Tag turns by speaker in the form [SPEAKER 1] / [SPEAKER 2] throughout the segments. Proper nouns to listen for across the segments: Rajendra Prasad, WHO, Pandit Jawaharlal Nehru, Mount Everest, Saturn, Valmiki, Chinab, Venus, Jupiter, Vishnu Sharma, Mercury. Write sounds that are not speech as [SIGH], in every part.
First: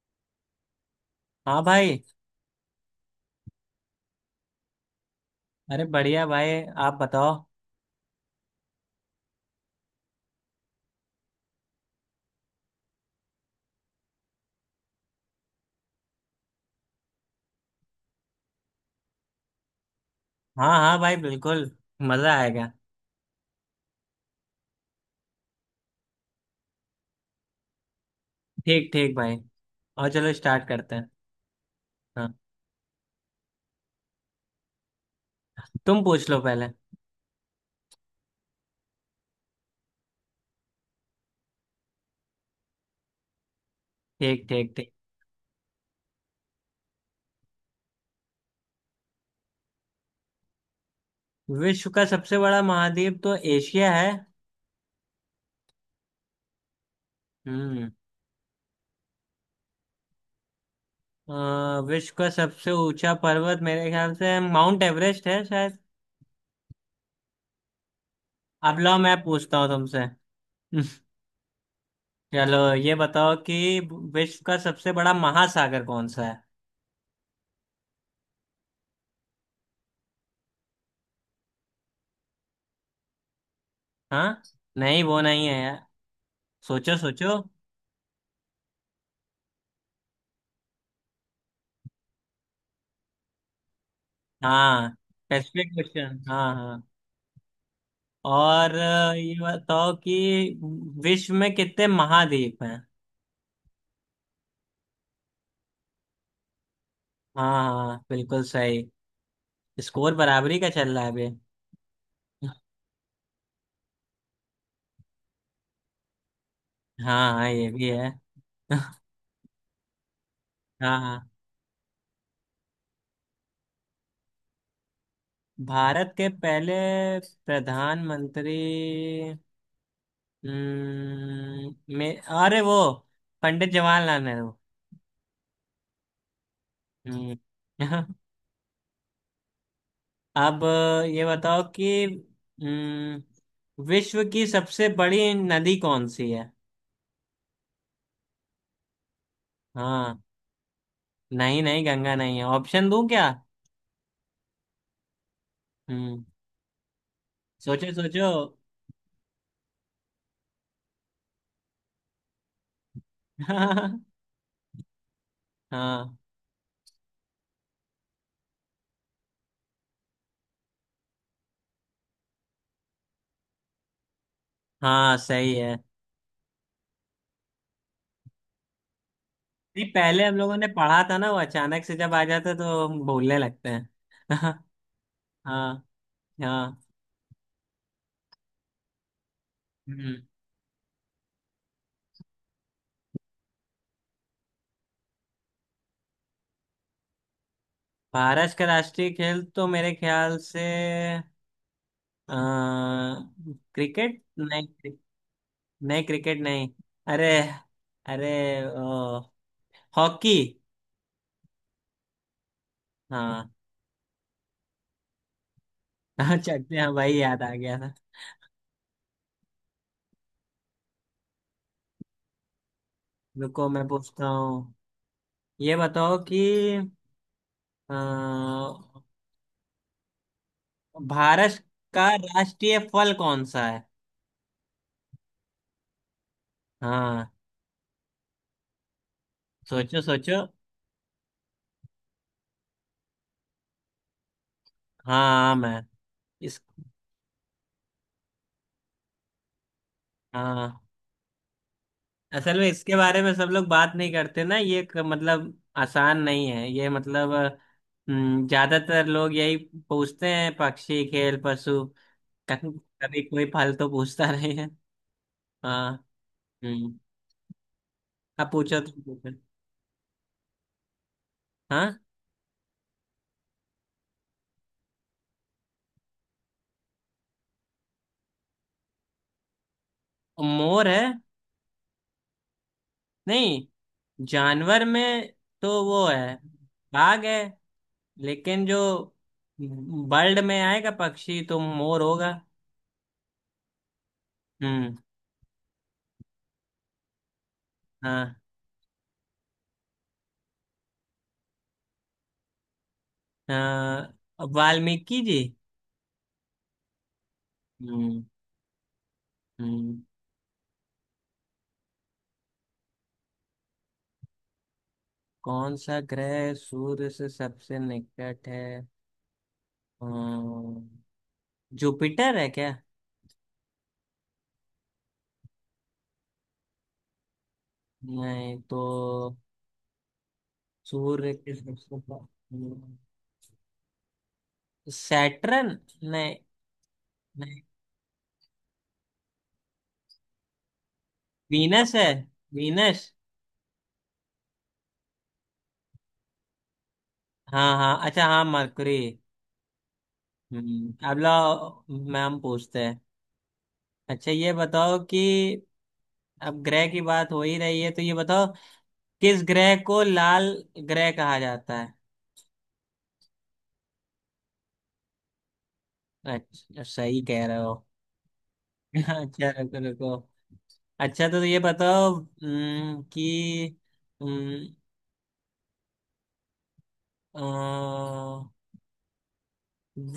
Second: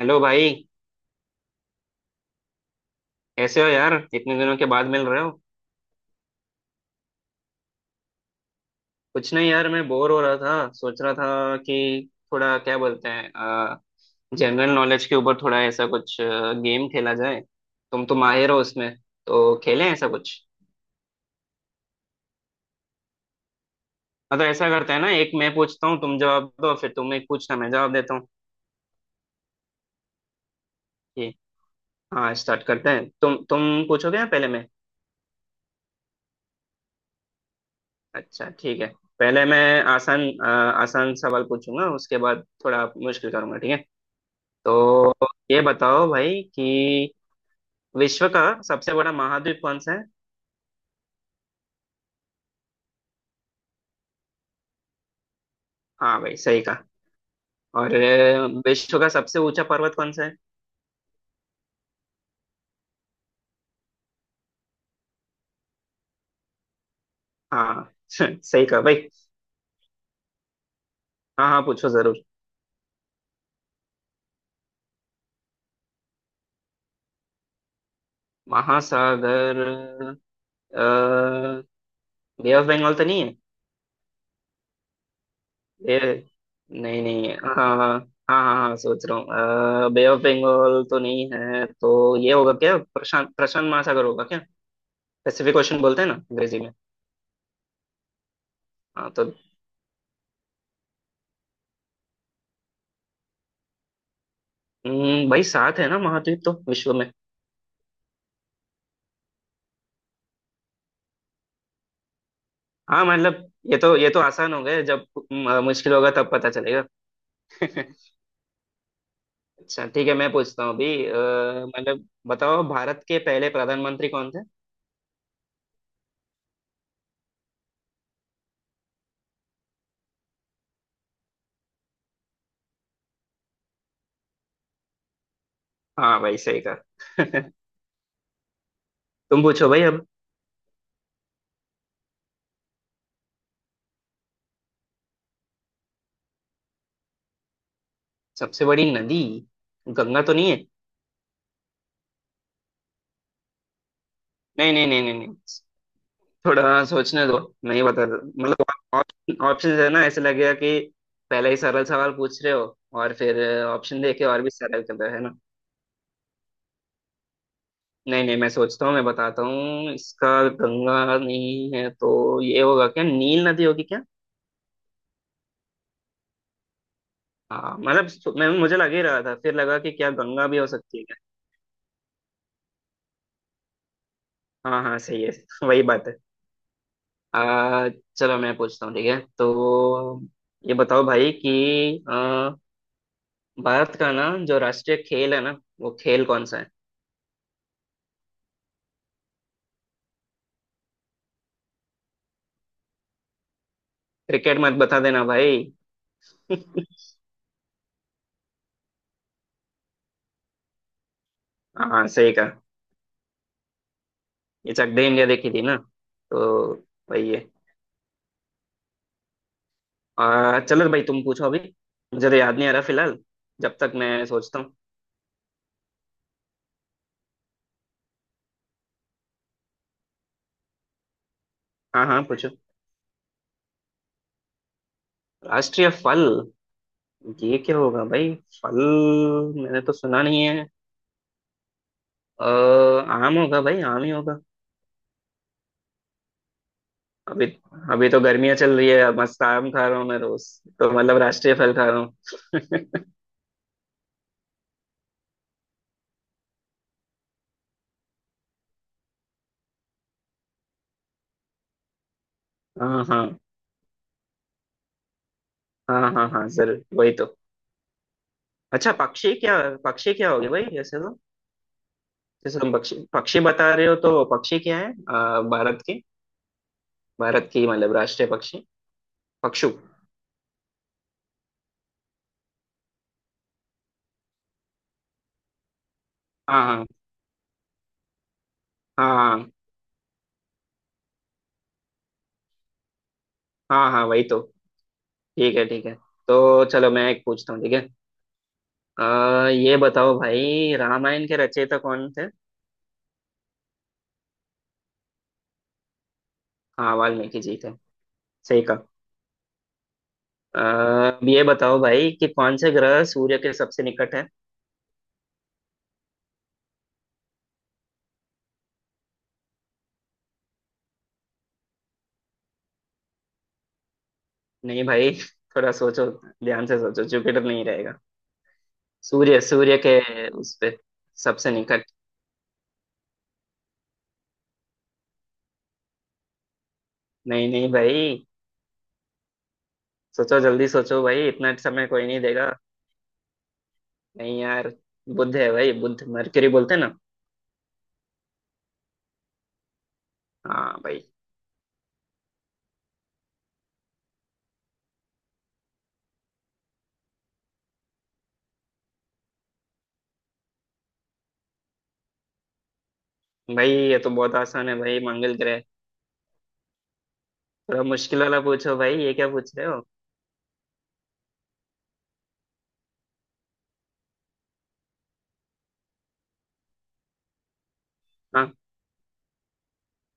[SPEAKER 1] Hello भाई।
[SPEAKER 2] हाँ भाई।
[SPEAKER 1] कैसे हो यार इतने दिनों के बाद मिल रहे हो।
[SPEAKER 2] अरे बढ़िया भाई। आप बताओ।
[SPEAKER 1] कुछ नहीं यार मैं बोर हो रहा था, सोच रहा था कि थोड़ा क्या बोलते हैं, जनरल नॉलेज के ऊपर थोड़ा ऐसा कुछ गेम खेला जाए। तुम तो माहिर हो उसमें, तो खेलें ऐसा कुछ।
[SPEAKER 2] हाँ हाँ भाई, बिल्कुल। मजा आएगा।
[SPEAKER 1] मतलब ऐसा करते हैं ना, एक मैं पूछता हूँ तुम जवाब दो, फिर तुम एक पूछना मैं जवाब देता हूँ।
[SPEAKER 2] ठीक ठीक भाई। और चलो स्टार्ट करते हैं।
[SPEAKER 1] ठीक। हाँ
[SPEAKER 2] हाँ।
[SPEAKER 1] स्टार्ट करते हैं। तुम पूछोगे या पहले मैं।
[SPEAKER 2] तुम पूछ लो पहले।
[SPEAKER 1] अच्छा ठीक है, पहले मैं आसान आसान सवाल पूछूंगा, उसके बाद थोड़ा मुश्किल करूंगा, ठीक है।
[SPEAKER 2] ठीक ठीक ठीक।
[SPEAKER 1] तो ये बताओ भाई कि विश्व का सबसे बड़ा महाद्वीप कौन सा है।
[SPEAKER 2] विश्व का सबसे बड़ा महाद्वीप तो एशिया है।
[SPEAKER 1] हाँ भाई सही कहा।
[SPEAKER 2] हम्म।
[SPEAKER 1] और विश्व का सबसे ऊंचा पर्वत कौन सा है।
[SPEAKER 2] विश्व का सबसे ऊंचा पर्वत मेरे ख्याल से माउंट एवरेस्ट है शायद।
[SPEAKER 1] हाँ [LAUGHS] सही
[SPEAKER 2] अब
[SPEAKER 1] कहा
[SPEAKER 2] लाओ
[SPEAKER 1] भाई।
[SPEAKER 2] मैं पूछता हूँ तुमसे। [LAUGHS]
[SPEAKER 1] हाँ हाँ, पूछो जरूर।
[SPEAKER 2] चलो ये बताओ कि विश्व का सबसे बड़ा महासागर कौन सा है।
[SPEAKER 1] महासागर। बे ऑफ बंगाल तो नहीं है।
[SPEAKER 2] हाँ। नहीं वो नहीं है यार।
[SPEAKER 1] ये।
[SPEAKER 2] सोचो
[SPEAKER 1] नहीं नहीं
[SPEAKER 2] सोचो।
[SPEAKER 1] है। हाँ हाँ हाँ। हाँ हाँ हाँ, सोच रहा हूँ। बे ऑफ बंगाल तो नहीं है, तो ये होगा क्या, प्रशांत प्रशांत महासागर होगा क्या।
[SPEAKER 2] हाँ
[SPEAKER 1] पैसिफिक
[SPEAKER 2] स्पेसिफिक
[SPEAKER 1] ओशन बोलते हैं ना
[SPEAKER 2] क्वेश्चन, हाँ
[SPEAKER 1] अंग्रेजी में।
[SPEAKER 2] हाँ। और
[SPEAKER 1] हाँ तो।
[SPEAKER 2] ये बताओ कि विश्व में कितने महाद्वीप हैं।
[SPEAKER 1] भाई सात है ना महाद्वीप तो विश्व में।
[SPEAKER 2] हाँ हाँ, बिल्कुल सही। स्कोर बराबरी का चल रहा है अभी।
[SPEAKER 1] हाँ मतलब ये तो आसान हो गए। जब मुश्किल होगा तब पता चलेगा।
[SPEAKER 2] हाँ हाँ, ये भी है।
[SPEAKER 1] [LAUGHS]
[SPEAKER 2] [LAUGHS]
[SPEAKER 1] अच्छा ठीक है, मैं पूछता हूँ अभी।
[SPEAKER 2] हाँ हाँ।
[SPEAKER 1] मतलब बताओ, भारत के पहले प्रधानमंत्री कौन थे।
[SPEAKER 2] भारत के पहले प्रधानमंत्री मे अरे वो पंडित जवाहरलाल नेहरू।
[SPEAKER 1] हाँ भाई सही
[SPEAKER 2] हम्म।
[SPEAKER 1] कहा। [LAUGHS]
[SPEAKER 2] [LAUGHS]
[SPEAKER 1] तुम पूछो भाई अब।
[SPEAKER 2] अब ये बताओ कि हम्म, विश्व की सबसे बड़ी नदी कौन सी है।
[SPEAKER 1] सबसे बड़ी नदी।
[SPEAKER 2] हाँ।
[SPEAKER 1] गंगा तो नहीं है।
[SPEAKER 2] नहीं नहीं गंगा नहीं है, ऑप्शन दूं क्या?
[SPEAKER 1] नहीं नहीं नहीं नहीं नहीं,
[SPEAKER 2] हम्म।
[SPEAKER 1] थोड़ा सोचने दो। नहीं
[SPEAKER 2] सोचो
[SPEAKER 1] बता,
[SPEAKER 2] सोचो।
[SPEAKER 1] मतलब ऑप्शन है ना, ऐसे लगेगा कि पहले ही सरल सवाल पूछ रहे हो और फिर ऑप्शन
[SPEAKER 2] [LAUGHS]
[SPEAKER 1] देके और भी सरल कर रहे हो, है ना।
[SPEAKER 2] हाँ
[SPEAKER 1] नहीं नहीं, मैं सोचता हूँ, मैं बताता हूँ इसका। गंगा नहीं है तो ये होगा क्या, नील नदी होगी क्या।
[SPEAKER 2] हाँ सही है।
[SPEAKER 1] हाँ मतलब मैं मुझे लग ही रहा था, फिर लगा
[SPEAKER 2] नहीं,
[SPEAKER 1] कि क्या
[SPEAKER 2] पहले हम
[SPEAKER 1] गंगा
[SPEAKER 2] लोगों
[SPEAKER 1] भी
[SPEAKER 2] ने
[SPEAKER 1] हो सकती
[SPEAKER 2] पढ़ा
[SPEAKER 1] है
[SPEAKER 2] था
[SPEAKER 1] क्या।
[SPEAKER 2] ना, वो अचानक से जब आ जाता तो हम भूलने लगते हैं। [LAUGHS]
[SPEAKER 1] हाँ हाँ सही है। [LAUGHS] वही
[SPEAKER 2] हाँ
[SPEAKER 1] बात है।
[SPEAKER 2] हाँ।
[SPEAKER 1] आ, चलो मैं पूछता हूँ, ठीक है
[SPEAKER 2] हम्म।
[SPEAKER 1] तो। ये बताओ भाई कि भारत का ना जो राष्ट्रीय खेल है ना, वो खेल कौन सा है।
[SPEAKER 2] भारत का राष्ट्रीय खेल तो मेरे ख्याल से अ, क्रिकेट
[SPEAKER 1] क्रिकेट
[SPEAKER 2] नहीं
[SPEAKER 1] मत बता देना भाई।
[SPEAKER 2] नहीं, क्रिकेट नहीं। अरे अरे ओ, हॉकी।
[SPEAKER 1] हाँ सही कहा।
[SPEAKER 2] हाँ।
[SPEAKER 1] ये चक दे इंडिया देखी थी ना,
[SPEAKER 2] [LAUGHS]
[SPEAKER 1] तो
[SPEAKER 2] चलते हैं भाई,
[SPEAKER 1] वही
[SPEAKER 2] याद
[SPEAKER 1] है।
[SPEAKER 2] आ गया था।
[SPEAKER 1] चलो भाई तुम पूछो अभी, मुझे तो याद नहीं आ रहा फिलहाल।
[SPEAKER 2] रुको
[SPEAKER 1] जब
[SPEAKER 2] मैं
[SPEAKER 1] तक मैं
[SPEAKER 2] पूछता
[SPEAKER 1] सोचता
[SPEAKER 2] हूँ।
[SPEAKER 1] हूँ।
[SPEAKER 2] ये बताओ कि अ, भारत
[SPEAKER 1] हाँ
[SPEAKER 2] का
[SPEAKER 1] हाँ, पूछो।
[SPEAKER 2] राष्ट्रीय फल कौन सा है।
[SPEAKER 1] राष्ट्रीय फल।
[SPEAKER 2] हाँ।
[SPEAKER 1] ये क्या होगा भाई। फल मैंने तो
[SPEAKER 2] सोचो
[SPEAKER 1] सुना
[SPEAKER 2] सोचो।
[SPEAKER 1] नहीं है। अ, आम होगा भाई, आम ही होगा।
[SPEAKER 2] हाँ आम है इस।
[SPEAKER 1] अभी अभी तो गर्मियाँ चल रही है, मस्त आम खा रहा हूँ मैं रोज।
[SPEAKER 2] हाँ,
[SPEAKER 1] तो मतलब राष्ट्रीय फल खा रहा हूँ।
[SPEAKER 2] असल में इसके बारे में सब लोग बात नहीं करते ना, ये मतलब आसान नहीं है ये मतलब। ज्यादातर लोग यही पूछते हैं, पक्षी खेल पशु। कभी
[SPEAKER 1] हाँ
[SPEAKER 2] कभी
[SPEAKER 1] हाँ
[SPEAKER 2] कोई फल तो पूछता नहीं है। हाँ।
[SPEAKER 1] हाँ। हाँ हाँ जरूर,
[SPEAKER 2] हम्म।
[SPEAKER 1] वही तो।
[SPEAKER 2] अब पूछो,
[SPEAKER 1] अच्छा
[SPEAKER 2] तुम पूछो।
[SPEAKER 1] पक्षी क्या। पक्षी क्या होगी भाई। जैसे तो,
[SPEAKER 2] हाँ।
[SPEAKER 1] जैसे तुम पक्षी पक्षी बता रहे हो तो पक्षी क्या है, भारत के, भारत की मतलब राष्ट्रीय पक्षी, पक्षु।
[SPEAKER 2] मोर है। नहीं, जानवर में तो वो है,
[SPEAKER 1] हाँ
[SPEAKER 2] बाघ है। लेकिन जो
[SPEAKER 1] हाँ
[SPEAKER 2] बर्ड में आएगा, पक्षी तो मोर होगा।
[SPEAKER 1] हाँ। हाँ वही तो।
[SPEAKER 2] हम्म।
[SPEAKER 1] ठीक है ठीक है। तो चलो मैं एक पूछता हूँ, ठीक है।
[SPEAKER 2] हाँ
[SPEAKER 1] ये बताओ भाई, रामायण के रचयिता कौन थे।
[SPEAKER 2] हाँ, वाल्मीकि जी।
[SPEAKER 1] हाँ वाल्मीकि जी थे,
[SPEAKER 2] हम्म।
[SPEAKER 1] सही कहा।
[SPEAKER 2] हम्म।
[SPEAKER 1] अ, अब ये बताओ भाई कि कौन से ग्रह सूर्य के सबसे निकट है।
[SPEAKER 2] कौन सा ग्रह सूर्य से सबसे निकट है। हम्म, जुपिटर है क्या?
[SPEAKER 1] नहीं भाई [LAUGHS] थोड़ा सोचो, ध्यान से सोचो, जुपिटर नहीं रहेगा।
[SPEAKER 2] नहीं तो।
[SPEAKER 1] सूर्य सूर्य के उस पे
[SPEAKER 2] सूर्य
[SPEAKER 1] सबसे
[SPEAKER 2] के
[SPEAKER 1] निकट।
[SPEAKER 2] सबसे हम्म, सैटर्न। नहीं।
[SPEAKER 1] नहीं
[SPEAKER 2] नहीं
[SPEAKER 1] नहीं भाई, सोचो जल्दी सोचो भाई, इतना समय
[SPEAKER 2] वीनस है,
[SPEAKER 1] कोई नहीं देगा।
[SPEAKER 2] वीनस।
[SPEAKER 1] नहीं यार, बुध है भाई, बुध, मरकरी बोलते हैं ना।
[SPEAKER 2] हाँ हाँ, अच्छा, हाँ मरकरी।
[SPEAKER 1] हाँ भाई।
[SPEAKER 2] हम्म। अब लो मैम पूछते हैं। अच्छा ये बताओ कि अब ग्रह की बात हो ही रही है, तो ये बताओ किस ग्रह को लाल ग्रह कहा जाता है।
[SPEAKER 1] भाई ये तो बहुत आसान है भाई, मंगल ग्रह।
[SPEAKER 2] अच्छा सही कह रहे हो।
[SPEAKER 1] थोड़ा मुश्किल वाला पूछो भाई, ये क्या
[SPEAKER 2] [LAUGHS] अच्छा
[SPEAKER 1] पूछ रहे
[SPEAKER 2] रुको
[SPEAKER 1] हो।
[SPEAKER 2] रुको। अच्छा तो ये बताओ कि हम्म, अ,
[SPEAKER 1] हाँ,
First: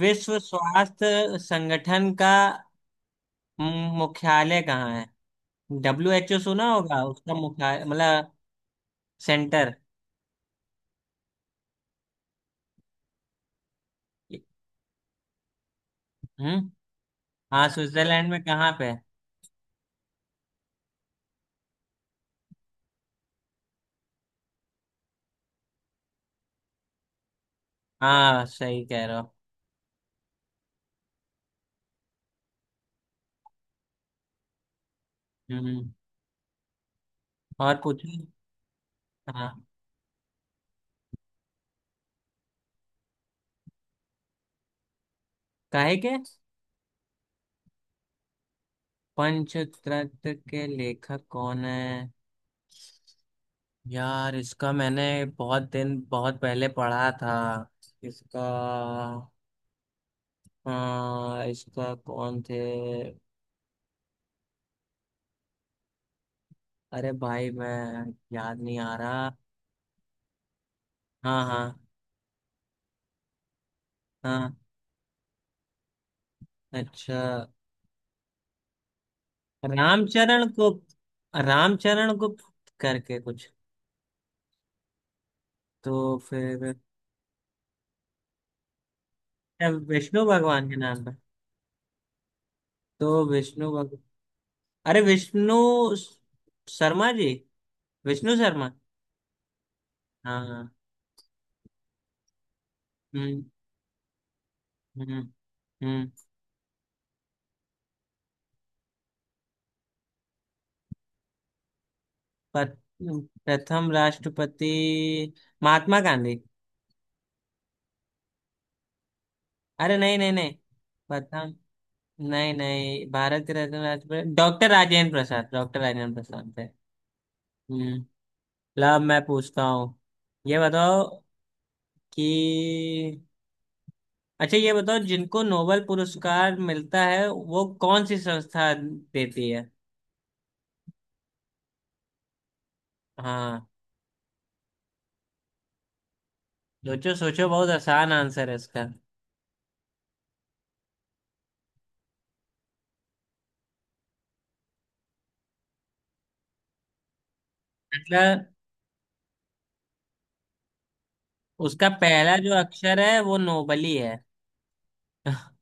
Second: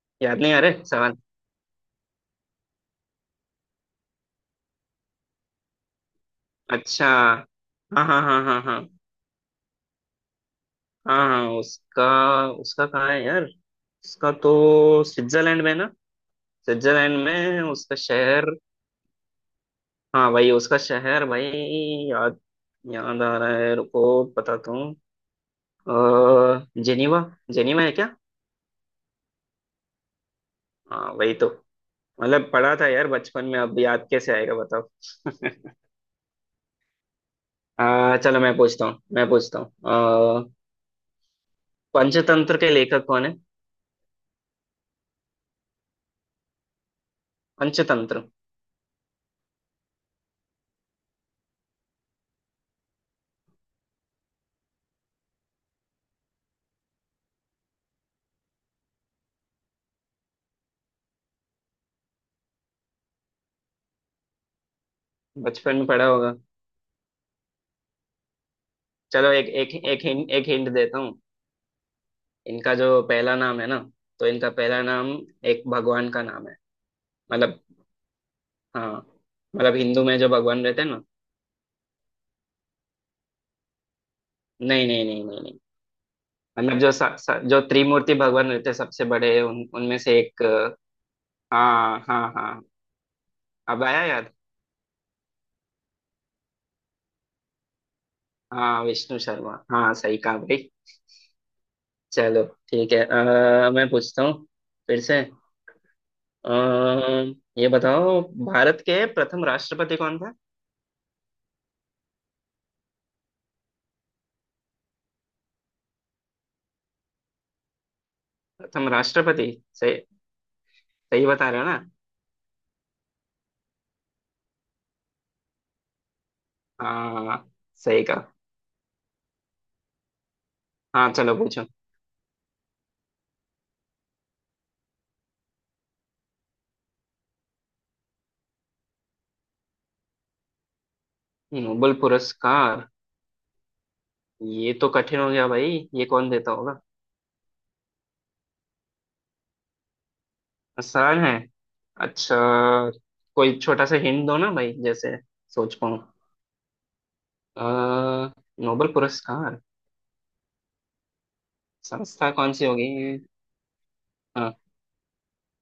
[SPEAKER 2] विश्व
[SPEAKER 1] याद नहीं आ रहे सवाल।
[SPEAKER 2] स्वास्थ्य संगठन का मुख्यालय कहाँ है। WHO सुना होगा,
[SPEAKER 1] अच्छा,
[SPEAKER 2] उसका मुख्यालय
[SPEAKER 1] हाँ हाँ
[SPEAKER 2] मतलब
[SPEAKER 1] हाँ हाँ हाँ
[SPEAKER 2] सेंटर।
[SPEAKER 1] हाँ। हाँ उसका, उसका कहाँ है यार। उसका तो स्विट्जरलैंड में ना।
[SPEAKER 2] हम्म।
[SPEAKER 1] स्विट्जरलैंड में
[SPEAKER 2] हाँ,
[SPEAKER 1] उसका
[SPEAKER 2] स्विट्जरलैंड में
[SPEAKER 1] शहर।
[SPEAKER 2] कहाँ पे?
[SPEAKER 1] हाँ भाई उसका शहर भाई, याद, याद आ रहा है, रुको बताता हूँ। जेनीवा, जेनीवा है क्या।
[SPEAKER 2] हाँ सही कह रहे हो।
[SPEAKER 1] हाँ वही तो। मतलब पढ़ा था यार बचपन में, अब याद कैसे आएगा बताओ।
[SPEAKER 2] हम्म। और पूछो।
[SPEAKER 1] चलो मैं पूछता
[SPEAKER 2] हाँ।
[SPEAKER 1] हूँ। आ, पंचतंत्र के लेखक कौन है।
[SPEAKER 2] काहे के?
[SPEAKER 1] पंचतंत्र,
[SPEAKER 2] पंचतंत्र के लेखक कौन है? यार इसका मैंने बहुत दिन, बहुत पहले पढ़ा था इसका। हाँ, इसका कौन थे?
[SPEAKER 1] बचपन में पढ़ा होगा।
[SPEAKER 2] अरे भाई मैं याद नहीं आ रहा।
[SPEAKER 1] चलो एक एक एक हिंट, एक हिंट देता हूँ।
[SPEAKER 2] हाँ हाँ
[SPEAKER 1] इनका जो पहला नाम है ना, तो इनका
[SPEAKER 2] हाँ।
[SPEAKER 1] पहला नाम एक भगवान का नाम है।
[SPEAKER 2] अच्छा
[SPEAKER 1] मतलब, हाँ, मतलब हिंदू में जो
[SPEAKER 2] रामचरण
[SPEAKER 1] भगवान रहते हैं
[SPEAKER 2] गुप्त,
[SPEAKER 1] ना।
[SPEAKER 2] रामचरण गुप्त करके कुछ।
[SPEAKER 1] नहीं नहीं नहीं नहीं नहीं।
[SPEAKER 2] तो फिर?
[SPEAKER 1] मतलब जो सा, सा, जो त्रिमूर्ति भगवान रहते हैं सबसे बड़े, उन
[SPEAKER 2] अच्छा,
[SPEAKER 1] उनमें से
[SPEAKER 2] विष्णु
[SPEAKER 1] एक।
[SPEAKER 2] भगवान के नाम पर।
[SPEAKER 1] हाँ हाँ हाँ,
[SPEAKER 2] तो विष्णु
[SPEAKER 1] अब
[SPEAKER 2] भगवान।
[SPEAKER 1] आया याद।
[SPEAKER 2] अरे विष्णु स- शर्मा जी, विष्णु शर्मा।
[SPEAKER 1] हाँ विष्णु शर्मा, हाँ सही कहा
[SPEAKER 2] हाँ हाँ।
[SPEAKER 1] भाई। चलो ठीक है।
[SPEAKER 2] हम्म।
[SPEAKER 1] मैं पूछता हूँ फिर
[SPEAKER 2] हम्म।
[SPEAKER 1] से।
[SPEAKER 2] हम्म।
[SPEAKER 1] ये बताओ, भारत के प्रथम राष्ट्रपति कौन थे।
[SPEAKER 2] प- प्रथम राष्ट्रपति महात्मा गांधी।
[SPEAKER 1] प्रथम राष्ट्रपति,
[SPEAKER 2] अरे
[SPEAKER 1] सही।
[SPEAKER 2] नहीं नहीं नहीं।
[SPEAKER 1] सही बता
[SPEAKER 2] प्रथम।
[SPEAKER 1] रहे हो ना।
[SPEAKER 2] नहीं नहीं, भारत के रत्न राष्ट्रपति डॉक्टर राजेंद्र प्रसाद, डॉक्टर राजेंद्र प्रसाद थे।
[SPEAKER 1] हाँ सही
[SPEAKER 2] हम्म।
[SPEAKER 1] कहा।
[SPEAKER 2] ला मैं पूछता हूँ। ये बताओ
[SPEAKER 1] हाँ चलो पूछो।
[SPEAKER 2] कि, अच्छा ये बताओ, जिनको नोबेल पुरस्कार मिलता है वो कौन सी संस्था देती है।
[SPEAKER 1] नोबेल पुरस्कार,
[SPEAKER 2] हाँ
[SPEAKER 1] ये तो कठिन हो गया भाई, ये कौन देता होगा।
[SPEAKER 2] सोचो सोचो, बहुत आसान आंसर है इसका।
[SPEAKER 1] आसान है, अच्छा। कोई छोटा सा हिंट दो ना भाई जैसे, सोच पाऊँ। अ,
[SPEAKER 2] मतलब
[SPEAKER 1] नोबेल पुरस्कार
[SPEAKER 2] उसका
[SPEAKER 1] संस्था
[SPEAKER 2] पहला जो
[SPEAKER 1] कौन सी होगी।
[SPEAKER 2] अक्षर है वो नोबल ही है।
[SPEAKER 1] हाँ,
[SPEAKER 2] [LAUGHS]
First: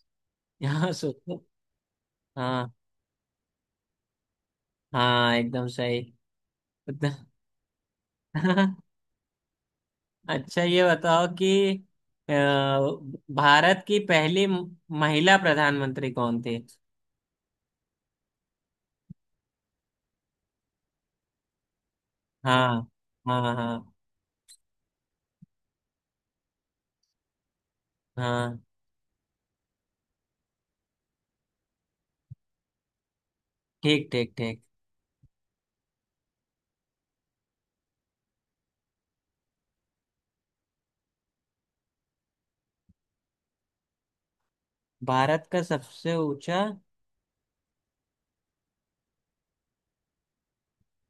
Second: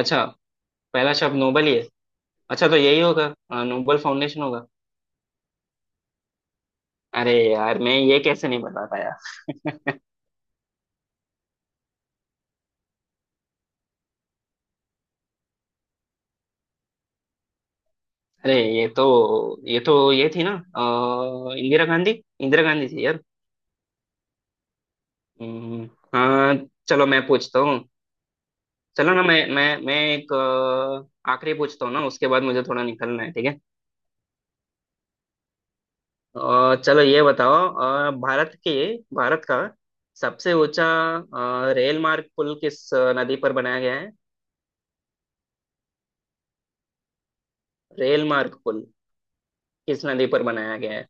[SPEAKER 1] अच्छा।
[SPEAKER 2] यहाँ
[SPEAKER 1] पहला शब्द
[SPEAKER 2] सोचो।
[SPEAKER 1] नोबेल ही है। अच्छा
[SPEAKER 2] हाँ
[SPEAKER 1] तो यही होगा, नोबेल फाउंडेशन होगा।
[SPEAKER 2] हाँ, एकदम सही।
[SPEAKER 1] अरे यार मैं ये कैसे नहीं बता
[SPEAKER 2] [LAUGHS]
[SPEAKER 1] पाया।
[SPEAKER 2] अच्छा ये बताओ कि अ, भारत की पहली महिला प्रधानमंत्री कौन थी।
[SPEAKER 1] अरे ये तो, ये थी ना, इंदिरा गांधी, इंदिरा
[SPEAKER 2] हाँ
[SPEAKER 1] गांधी थी यार।
[SPEAKER 2] हाँ। हाँ
[SPEAKER 1] हम्म, हाँ। चलो मैं पूछता हूँ।
[SPEAKER 2] हाँ।
[SPEAKER 1] चलो ना मैं एक आखिरी पूछता हूँ ना, उसके बाद मुझे थोड़ा निकलना है, ठीक है।
[SPEAKER 2] ठीक ठीक ठीक।
[SPEAKER 1] चलो ये बताओ, भारत का सबसे ऊंचा रेल मार्ग पुल किस नदी पर बनाया गया है।
[SPEAKER 2] भारत का सबसे ऊंचा
[SPEAKER 1] रेल मार्ग पुल किस नदी पर बनाया गया है।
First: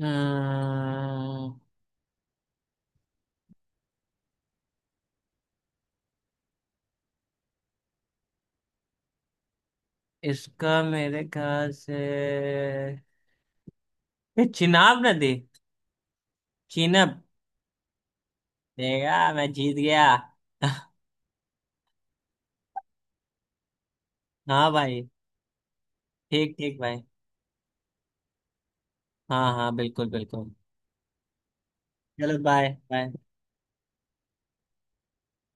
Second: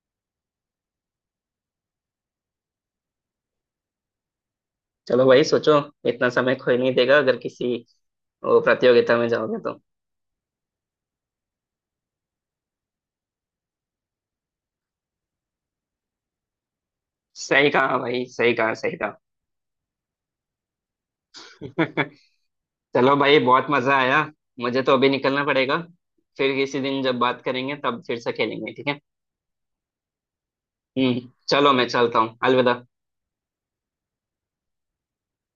[SPEAKER 2] अम्म,
[SPEAKER 1] चलो भाई सोचो, इतना समय कोई नहीं देगा अगर किसी प्रतियोगिता में जाओगे तो।
[SPEAKER 2] इसका मेरे ख्याल से ये चिनाब नदी, चिनब।
[SPEAKER 1] सही कहा भाई, सही कहा सही कहा।
[SPEAKER 2] देगा मैं जीत गया।
[SPEAKER 1] [LAUGHS] चलो भाई बहुत मजा आया,
[SPEAKER 2] हाँ
[SPEAKER 1] मुझे तो
[SPEAKER 2] भाई।
[SPEAKER 1] अभी निकलना पड़ेगा।
[SPEAKER 2] ठीक
[SPEAKER 1] फिर
[SPEAKER 2] ठीक
[SPEAKER 1] किसी दिन
[SPEAKER 2] भाई।
[SPEAKER 1] जब बात करेंगे तब फिर से खेलेंगे, ठीक है।
[SPEAKER 2] हाँ हाँ बिल्कुल बिल्कुल।
[SPEAKER 1] चलो मैं चलता हूँ,
[SPEAKER 2] चलो बाय
[SPEAKER 1] अलविदा।
[SPEAKER 2] बाय।